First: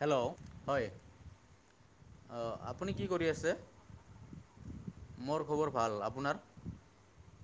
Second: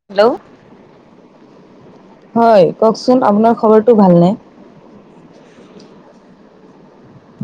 Hello হয় অ হয় আপুনি কি কওকচোন কৰি আপোনাৰ আছে। খবৰটো ভালনে? মোৰ খবৰ ভাল আপোনাৰ।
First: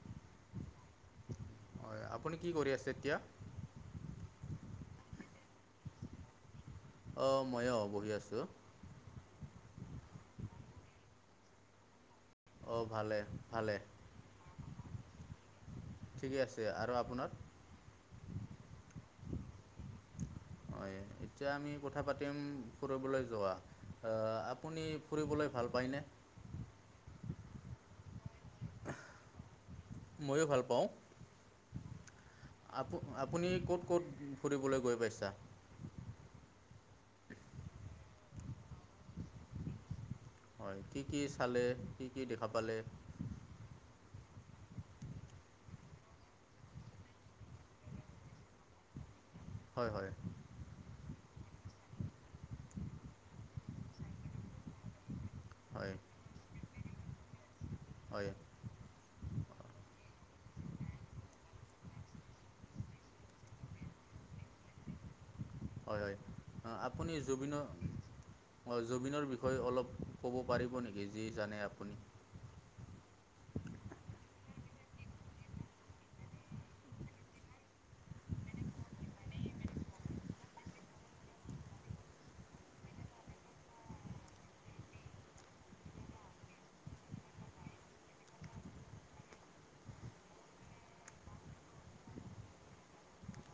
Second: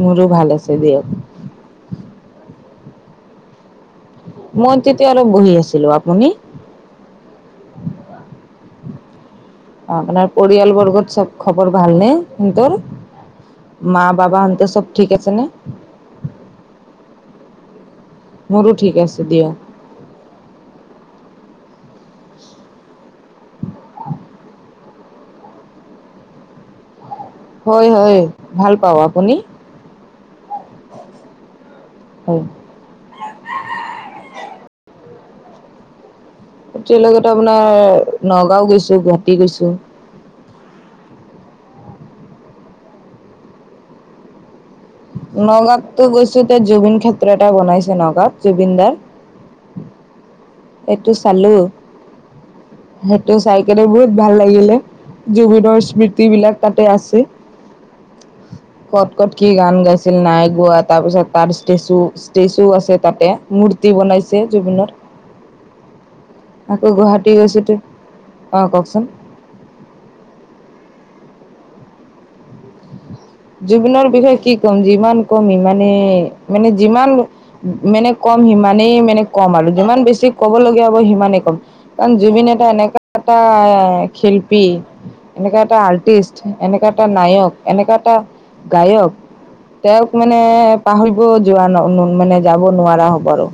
মোৰো ভাল আছে দিয়া। হয় আপুনি কি কৰি আছে এতিয়া। মই তেতিয়া অলপ বহি আছিলো আপুনিহ অ', মইও বহি আছোঁ। অ', আপোনাৰ পৰিয়ালবৰ্গত চব খবৰ ভালনে? তোৰ অঁ ভালে ভালে মা বাবা আনতে চব ঠিক আছে নে। ঠিকে আছে আৰু আপোনাৰ। মোৰো ঠিক আছে দিয়ক। হয় এতিয়া আমি কথা পাতিম ফুৰিবলৈ যোৱা। অ', আপুনি ফুৰিবলৈ ভাল পায়নে। হয় হয় ভাল পাওঁ, আপুনি? ময়ো ভাল পাওঁ। হয়। আপু আপুনি ক'ত ক'ত ফুৰিবলৈ গৈ পাইছা? এতিয়া লগতো আপোনাৰ নগাঁও গৈছোঁ গুৱাহাটী গৈছোঁ। হয় কি, কি চালে কি, কি দেখা পালে। নগাঁও তো গৈছোঁ ত জুবিন ক্ষেত্ৰ এটা বনাইছে নগাঁও জুবিনদাৰ হয়, হয়। এইটো চালো সেইটো চাই কে বহুত ভাল লাগিলে। জুবিনৰ হয় স্মৃতি বিলাক তাতে আছে। হয়। ক'ত ক'ত কি গান গাইছিল নাই গোৱা তাৰ পিছত তাৰ ষ্টেচু ষ্টেচু আছে তাতে মূৰ্তি বনাইছে জুবিনৰ। হয়, হয় আকৌ আপুনি গুৱাহাটী জুবিনৰ, গৈছোতো অ কওকচোন জুবিনৰ বিষয়ে অলপ ক'ব পাৰিব নেকি যি জানে আপুনি। জীৱনৰ বিষয়ে কি ক'ম যিমান কমি মানে মানে যিমান মানে কম সিমানেই মানে কম আৰু যিমান বেছি ক'ব লগগীয়া হ'ব সিমানেই কম। কাৰণ জুবিন এটা এনেকুৱা এটা শিল্পী এনেককা এটা আৰ্টিষ্ট এনেকা এটা নায়ক এনেকা এটা গায়ক তেওঁক মানে পাহৰিব যোৱা ন মানে যাব নোৱাৰা হ'ব আৰু।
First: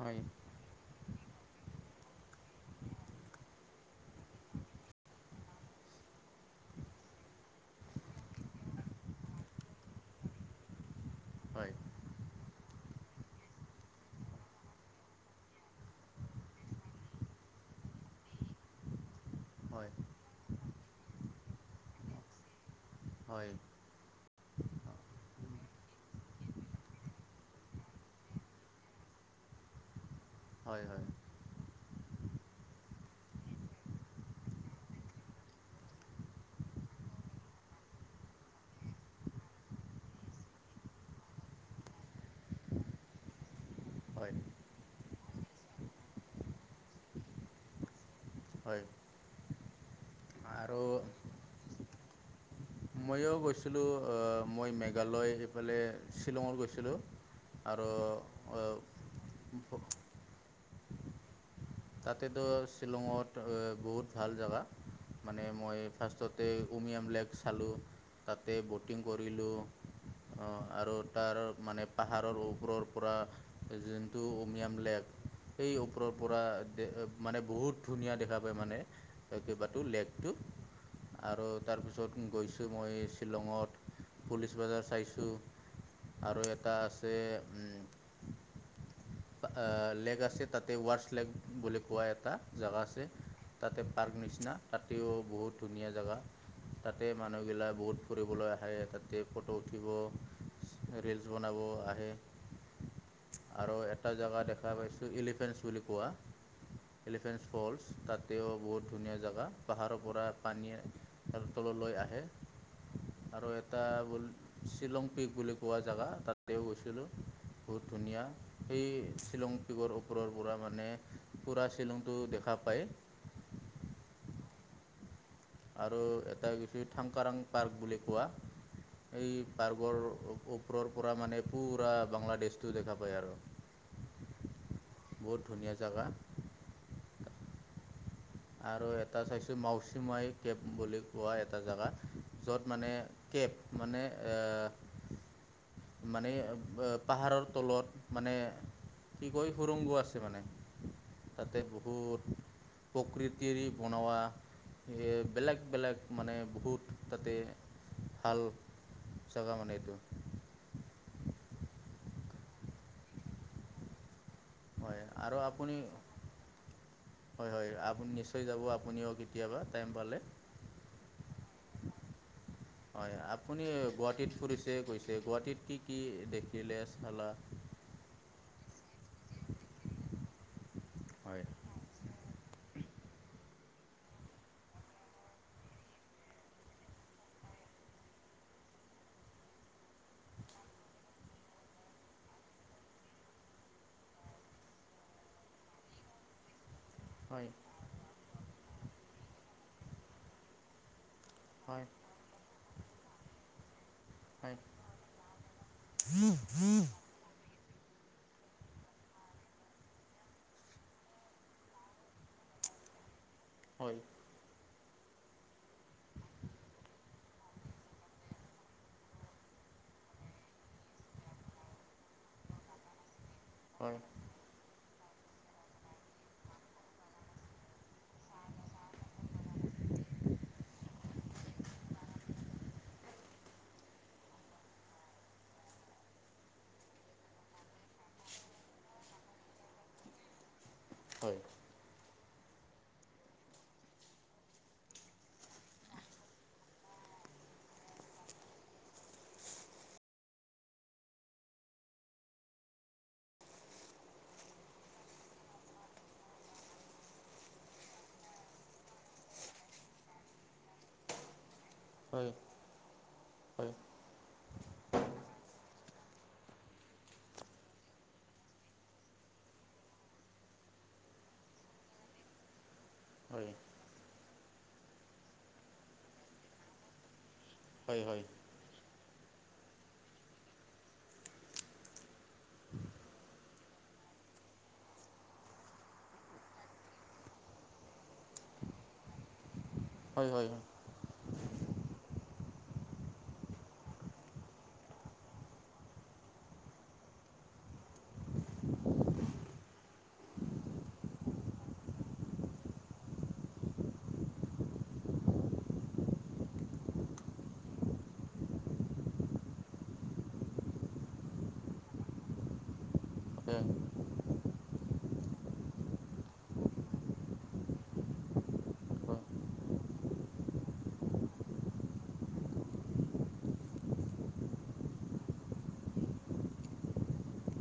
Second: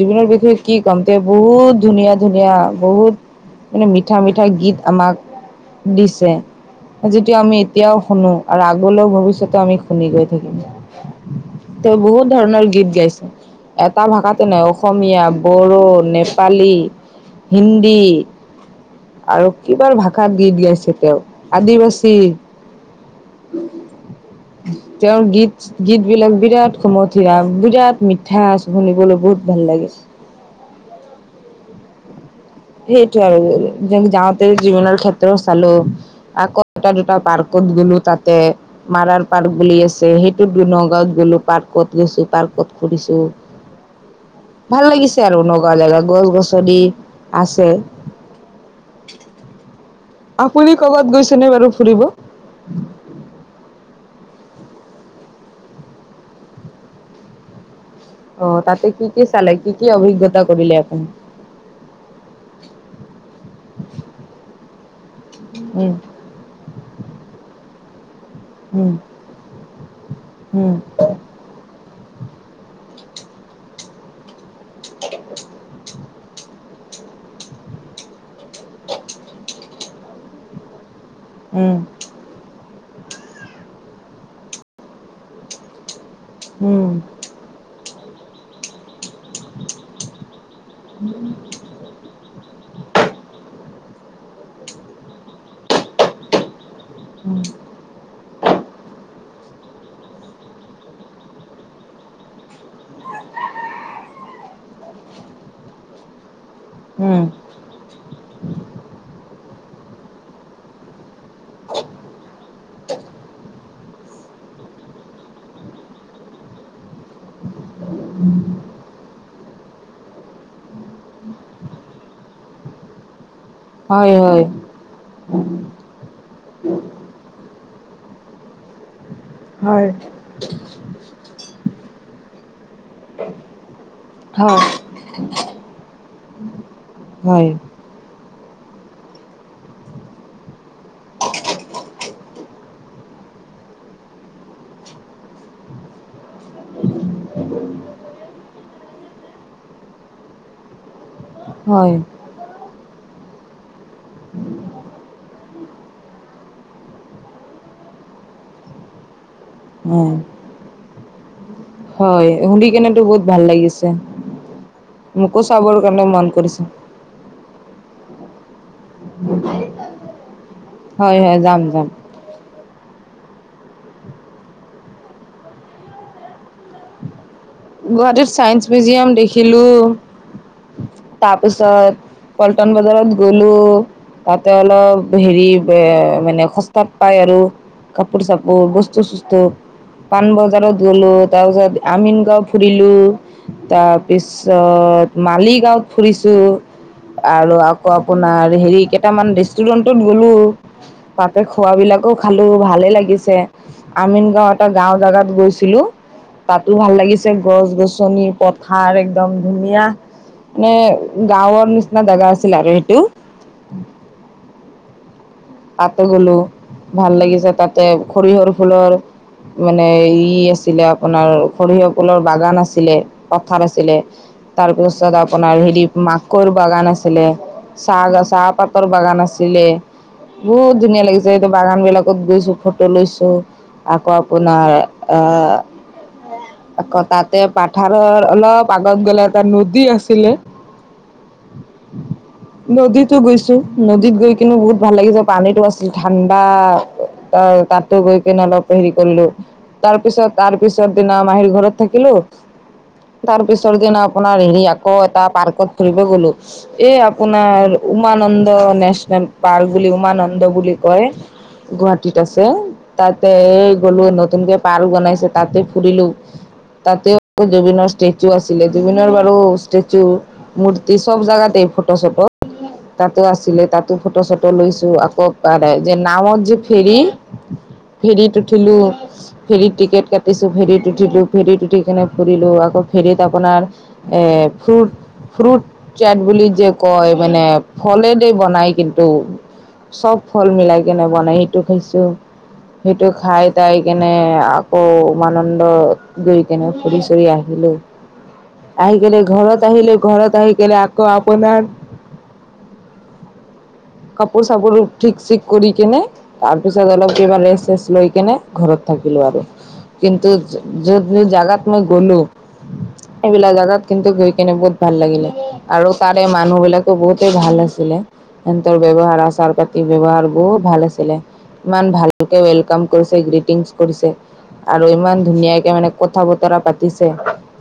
হয়। বিষয়ে কি ক'ম তে বহুত ধুনীয়া, ধুনীয়া বহুত মানে মিঠা মিঠা গীত আমাক দিছে যিটো আমি এতিয়াও শুনো। আৰু আগলৈ ভৱিষ্যতে আমি শুনি গৈ থাকিম হয়, তেওঁ বহুত ধৰণৰ গীত গাইছে। এটা ভাষাতেনে অসমীয়া বড়ো নেপালী হিন্দী। আৰু হয়, কিবাৰ ভাষাত গীত গাইছে তেওঁ আদিবাসী হয়। তেওঁৰ গীত গীত বিলাক বিৰাট সুমথিৰা বিৰাট মিঠা শুনিবলৈ বহুত ভাল লাগে। হয়, হয়। সেইটো আৰু যে যাওঁতে জীৱনৰ ক্ষেত্ৰ চালোঁ। আকৌ এটা দুটা পাৰ্কত গলোঁ তাতে। মাৰাৰ পাৰ্ক বুলি আছে সেইটো দু নগাঁৱত গ'লো পাৰ্কত গৈছো পাৰ্কত ফুৰিছোঁ। [unintelligible] ভাল লাগিছে আৰু নগাঁও জেগা গছ গছনি আছে। হয়। আপুনি আৰু ক'বাত গৈছেনে বাৰু ফুৰিব। মইয়ো গৈছিলো মই মেঘালয় এইফালে শ্বিলঙত গৈছিলোঁ। আৰু অ তাতে কি কি চালে কি কি অভিজ্ঞতা কৰিলে আপুনি? তাতেতো শ্বিলঙত অ বহুত ভাল জাগা মানে মই উম ফাৰ্ষ্টত তে উমিয়াম লেক চালো, তাতে উম ব'টিং কৰিলোঁ অ আৰু তাৰ মানে পাহাৰৰ ওপৰৰ পৰা যোনটো অমিয়াম লেক সেই ওপৰৰ পৰা তে মানে বহুত ধুনীয়া দেখা পায় মানে কেইবাটো লেকটো আৰু উম তাৰ পিছত গৈ- ছো মই শ্বিলঙত পুলিচ বজাৰ চাইছোঁ আৰু এটা উম আছে উম আ লেগ আছে তাতে ৱাৰ্চ লেগ বুলি কোৱা এটা জেগা আছে তাতে পাৰ্ক নিচিনা তাতেও বহুত ধুনীয়া জাগা তাতে উম মানুহবিলাক বহুত ফুৰিলৈ আহে তাতে ফটো উঠিব, ৰিলচ বনাব আহে। আৰু এটা জেগা দেখা পাইছোঁ এলিফেন্ছ বুলি কোৱা উম এলিফেন্ছ ফলচ তাতেও বহুত ধুনীয়া জেগা পাহাৰৰ পৰা পানীৰ তললৈ আহে আৰু এটা বল শ্বিলং পিক বুলি কোৱা জেগা তাতেও গৈছিলোঁ। বহুত ধুনীয়া সেই শ্বিলং পিকৰ ওপৰৰ পৰা মানে পুৰা শ্বিলংটো দেখা পায়। হয় হয় উম আৰু এটা গৈছো থংকাৰাং পাৰ্ক বুলি কোৱা এই হয় পাৰ্কৰ ওপৰৰ পৰা মানে পুৰা বাংলাদেশটো দেখা পায় আৰু হয় বহুত ধুনীয়া জেগা। হয় আৰু এটা চাইছোঁ মাউচিমাই কেব বুলি কোৱা এটা জেগা য'ত মানে কেব মানে আ মানে পাহাৰৰ তলত মানে কি কয় সুুৰংগো আছে মানে তাতে হয় বহুত প্ৰকৃতিৰ বনোৱা সেয়ে বেলেগ বেলেগ মানে বহুত তাতে ভাল জেগা মানে এইটো উম হয় শুনি কেনেতো বহুত ভাল লাগিছে হয় আৰু মোকো আপুনি চাবৰ কাৰণে মন কৰিছে। হয় হয় আপু নিশ্চয় যাব আপুনিও কেতিয়াবা টাইম পালে। হয় হয় যাম যাম। হয় আপুনি গুৱাহাটীত ফুৰিছে গৈছে গুৱাহাটীত কি কি দেখিলে চালা? গুৱাহাটী চাইন্স মিউজিয়াম দেখিলো হয় তাৰপিছত পলটন বজাৰত গলো তাতে অলপ হেৰি বে মানে সস্তাত পায় আৰু। কাপোৰ চাপোৰ বস্তু চস্তু, পান বজাৰত গ'লো তাৰপিছত আমিন গাঁও ফুৰিলোঁ, তাৰপিছত মালিগাঁৱত ফুৰিছোঁ। হয় আৰু আকৌ আপোনাৰ হেৰি কেইটামান ৰেষ্টুৰেণ্টত গলো। তাতে হয় খোৱাবিলাকো খালো ভালে লাগিছে। আমিন গাওঁ হয় এটা গাওঁ জাগাত গৈছিলো তাতো ভাল লাগি- ছে গছ-গছনি পথাৰ একদম ধুনীয়া। মানে গাঁৱৰ নিচিনা দাদা আছিল আৰু সেইটো। হয়। তাতে গ'লো, ভাল লাগিছে তাতে, সৰিয়হৰ ফুলৰ মানে ই আছ ছিলে আপোনাৰ সৰিয়হ ফুলৰ বাগান আছিলে, পথাৰ হয় আছিলে। হয় তাৰপিছত আপোনাৰ হেৰি মাকৈৰ বাগান আছিলে। চাহ গা চাহ পাতৰ বাগান আছিলে। বহুত ধুনীয়া লাগিছে, এইটো বাগানবিলাকত গৈছোঁ, ফটো লৈছোঁ। আকৌ আপোনাৰ আ আকৌ তাতে পাথাৰৰ অলপ আগত গ'লে এটা নদী আছিলে হয়। নদীতো গৈছোঁ, নদীত গৈ কিনে বহুত ভাল লাগিছে, পানীটো আছিল ঠাণ্ডা অ' তাতো গৈ কিনে অলপ হেৰি কৰিলো। তাৰপিছত তাৰপিছৰ দিনা মাহীৰ ঘৰত থাকিলো তাৰপিছৰ দিনা আপোনাৰ হেৰি আকৌ এটা পাৰ্কত ফুৰিব গ'লো। এই আপোনাৰ উমানন্দ নেচনেল পাৰ্ক বুলি উমানন্দ বুলি কয়। গুৱাহাটীত হয় আছে, তাতে হয় গ'লো নতুনকে পাৰ্ক বনাইছে তাতে ফুৰিলোঁ। তাতে জুবিনৰ ষ্টেচু আছিলে, জুবিনৰ বাৰু ষ্টেচু মূৰ্তি চব জাগাতে ফটো চটো, তাতে হয় আছিলে তাত ফটো চটো লৈছোঁ আকৌ যে নাঁৱত যে ফেৰী হয় ফেৰীটো উঠিলোঁ, ফেৰীত টিকেট কাটিছোঁ, ফেৰীত উঠিলোঁ, ফেৰিত উঠি কিনে ফুৰিলো, আকৌ ফেৰীত আপোনাৰ এ, ফ্ৰুট, ফ্ৰুট চেট বুলি যে কয় মানে ফলে দে বনাই কিন [unintelligible] চব হয় হয় ফল হয় মিলাই কেনে বনাই সেইটো খাইছোঁ। সেইটো খাই টাই কেনে আকৌ উমনন্দ গৈ কেনে ফুৰি চুৰি আহিলোঁ। [inaudible] আহি কেনে ঘৰত আহিলোঁ, ঘৰত আহি কেনে আকৌ আপোনাৰ কাপোৰ চাপোৰ ঠিক চিক কৰি কেনে তাৰপিছত অলপ কিবা ৰেষ্ট চেচ লৈ কেনে ঘৰত থাকিলোঁ আৰু। কিন্তু [unintelligible] জাগাত মই গ'লো [inaudible] এইবিলাক জাগাত কিন্তু গৈ কেনে বহুত ভাল লাগিলে আৰু তাৰে মানুহবিলাকো বহুতেই ভাল আছিলে। তাৰ হয় ব্যৱহাৰ, আচাৰ পাতি, ব্যৱহাৰ বহুত ভাল আছিলে। ইমান ভালকে ৱেলকাম কৰিছে, গ্ৰিটিংছ কৰিছে। আৰু ইমান ধুনীয়াকে মানে কথা বতৰা পাতিছে।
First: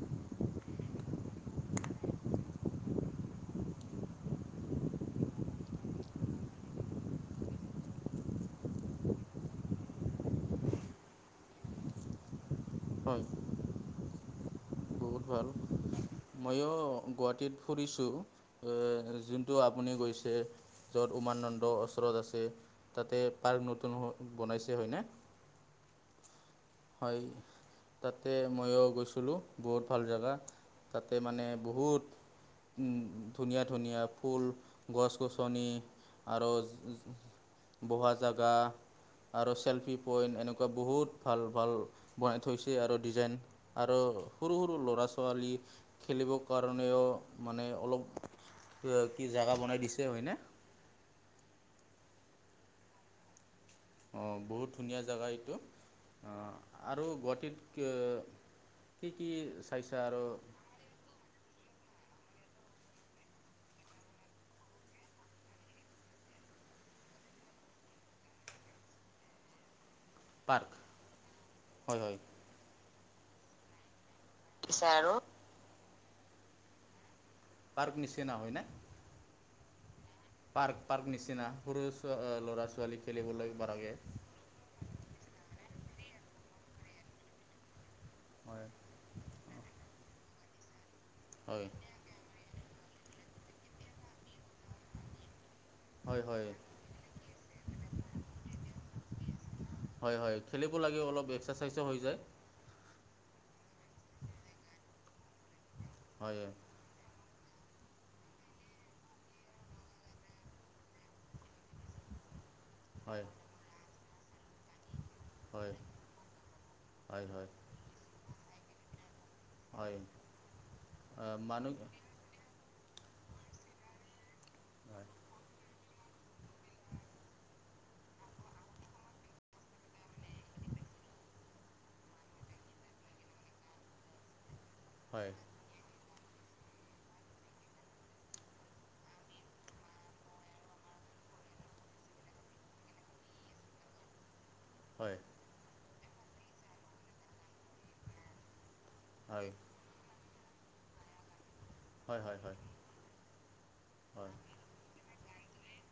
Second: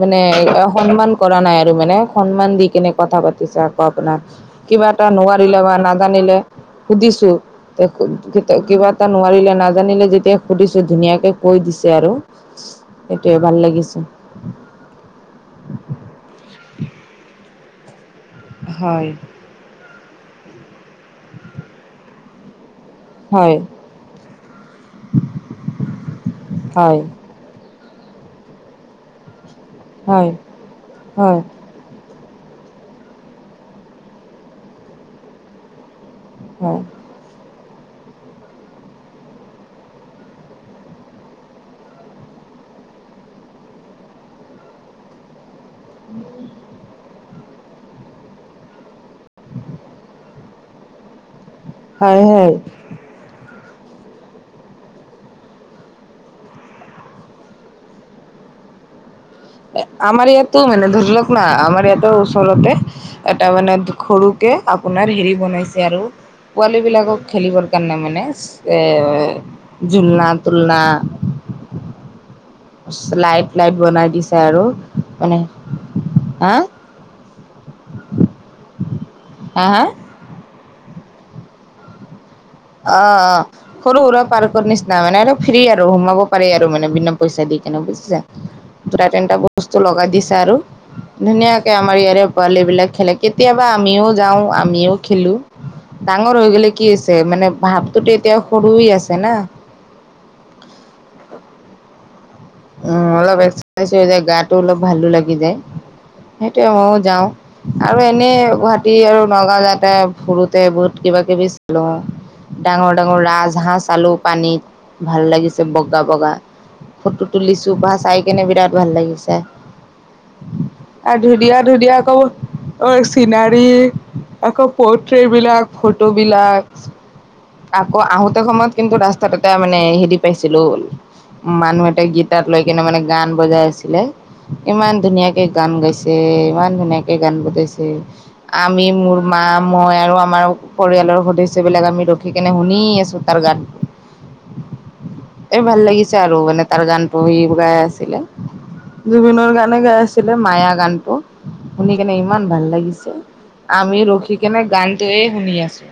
মানে অসন্মান কৰা নাই আৰু মানে সন্মান দি কেনে কথা পাতিছে আকৌ আপোনাৰ। কিবা এটা নোৱাৰিলে বা নাজানিলে সুধিছোঁ। [unintelligible] কিবা এটা নোৱাৰিলে, নাজানিলে যেতিয়া সুধিছোঁ ধুনীয়াকে কৈ দিছে আৰু। হয় সেইটোৱে ভাল লাগিছে। বহুত ভাল। ময়ো গুৱাহাটীত ফুৰিছো, এ, হয়। যুন টো আপুনি গৈছে য'ত উমানন্দ ওচৰত আছে। তাতে হয়। পাৰ্ক নতুন বনাইছে হয়নে? হয়। তাতে ময়ো গৈছিলোঁ, বহুত ভাল হয়, জাগা, তাতে হয়, মানে বহুত ওম ধুনীয়া ধুনীয়া ফুল গছ গছনি। আৰু হয়, জ বহোৱা জাদা। আৰু চেলফি পইণ্ট এনেকুৱা বহুত ভাল ভাল বনাই থৈছে আৰু ডিজাইন। আৰু সৰু সৰু ল'ৰা ছোৱালী। খেলিবৰ কাৰণেও মানে অলপ কি জোগা বনাই দিছে হয়নে? হয়ঁ হয়ঁ। অঁ বহুত ধুনীয়া জেগা এইটো অঁ আৰু গুৱাহাটীতকে কি কিৰ আমাৰ ইয়াতো মানে ধৰি লওক না আমাৰ ইয়াত ওচৰতে এটা মানে সৰুকে আপোনাৰ হেৰি বনাইছে আৰু। পোৱালিবিলাকক খেলিবৰ কাৰণে মানে এ ঝুলনা তুলনা। হয়ঁ হয়ঁ। লাইট লাইট বনাই দিছে আৰু পিছে আৰু মানে হা। পাৰ্ক নিচিনা হয় নে? হা হা পাৰ্ক পাৰ্ক নিচিনা সৰু চো ল'ৰা ছোৱালী অঁ অঁ খেলিবলৈ পৰাকৈ সৰু সুৰা পাৰ্ক নিচিনা মানে অলপ ফ্ৰী আৰু সোমাব পাৰি আৰু মানে বিনা পইচা দি কেনেক বুজিছা। হয়ঁ। দুটা তিনিটা বস্তু লগাই দিছে আৰু, হয় ধুনীয়াকে আমাৰ ইয়াৰে পোৱালিবিলাক খেলে কেতিয়াবা আমিও যাওঁ আমিও খেলো। হয় ডাঙৰ হৈ হয় গ'লে কি আছে মানে ভাৱটোতো এতিয়া সৰুৱে আছে না। হয়ঁ হয়ঁ খেলিব লাগে অলপ এক্সাৰচাইজো হৈ যায়। উমঁ অলপ এক্ৰচাইজ হৈ যায় গাটো অলপ ভালো লাগি যায় হয় সেইটোৱে আক যাওঁ। আৰু এনেই গুৱাহাটী আৰু নগাঁও যাওঁতে ফুৰোতে বহুত কিবা কিবি চালো আও। ডাঙৰ ডাঙৰ হয় ৰাজ হাঁহ চালো পানীত, ভাল লাগিছে হয় বগা বগা, ফটো,,, হয় হয় চুপা চাই কেনে বিৰাট ভাল লাগিছে। হয় আৰু ধুনীয়া মানুহ ধুনীয়া কৱ। ঐ চিনাৰী, আকৌ হয় পৰ্ট্ৰেট বিলাক ফটো বিলাক। আকৌ আহোতে সময়ত কিন্তু ৰাস্তাত এটা মানে হেৰি পাইছিলো মানুহ এটা গীত তাত লৈ কিনে মানে গান বজাই আছিলে, ইমান হয় ধুনীয়াকে,,, গান গাইছে ইমান ধুনীয়াকে গান বজাইছে। আমি মোৰ মা মই আৰু আমাৰ পৰিয়ালৰ সদস্যবিলাক আমি ৰখিকনে শুনি আছোঁ। তাৰ গাত হয়ঁ! এ ভাল লাগিছে আৰু মানে তাৰ গানটো সি গাই আছিলে হয় জুবিনৰ গানে গাই আছিলে। আছিলে মায়া গানটো শুনি কিনে হয় হয় ইমান হয় ভাল লাগিছে আমি হয় ৰখি কিনে গান,, গানটো শুনি আছো।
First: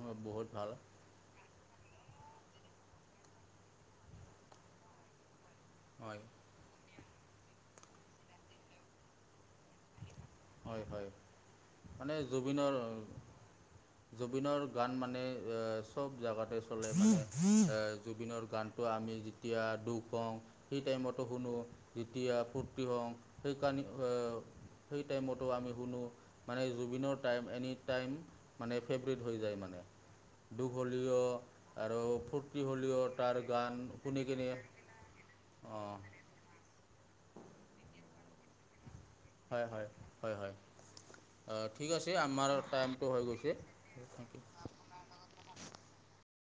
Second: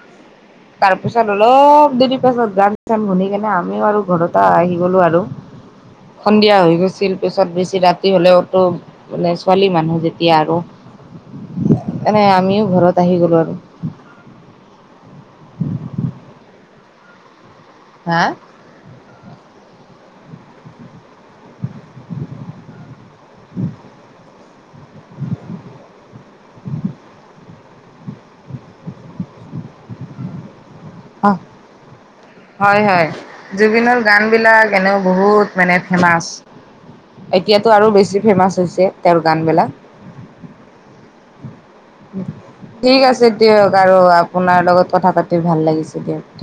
মই' বহুত ভাল। তাৰ পিছত অলপ দেৰি পাছত গান চান শুনি কেনে আমিও আৰু ঘৰতে আহি গ'লো আৰু। হয় সন্ধিয়া হৈ গৈছিল পিছত বেছি ৰাতি হলেওতো,,, মানে ছোৱালী মানুহ যেতিয়া আৰু, হয় হয় মানে এনে আমিও জুবিনৰ ঘৰত আহি গ'লো আৰু। জুবিনৰ গান মানে এ চব জেগাতে চলে মানে এ হা জুবিনৰ গান। তো আমি যেতিয়া দুখ হওঁ সেই টাইমত,,, শুনো যেতিয়া ফূৰ্তি হওঁ সেইকাৰণ অৱ তো সে টাইমত আমি শুনো। মানে জুবিনৰ টাইম এনি টাইম মানে ফেভাৰট হৈ যায় মানে। দুখ হ'লিও আৰু ফূৰ্তি হয় হ'লিও হয় তাৰ গান জুবিনৰ শুনি কিনে বিলাক এনেও বহুত মানে অঁ ফেমাছ এতিয়াতো আৰু বেছি ফেমাচ হৈছে। তেওঁৰ গান হয় বিলাক হয় হয় হয় অ ঠিক আছ- ঠিক আছে দিয়ক আৰু থেংক ইউ আপোনাৰ লগত কথা পাতি ভাল লাগিছে দিয়ক।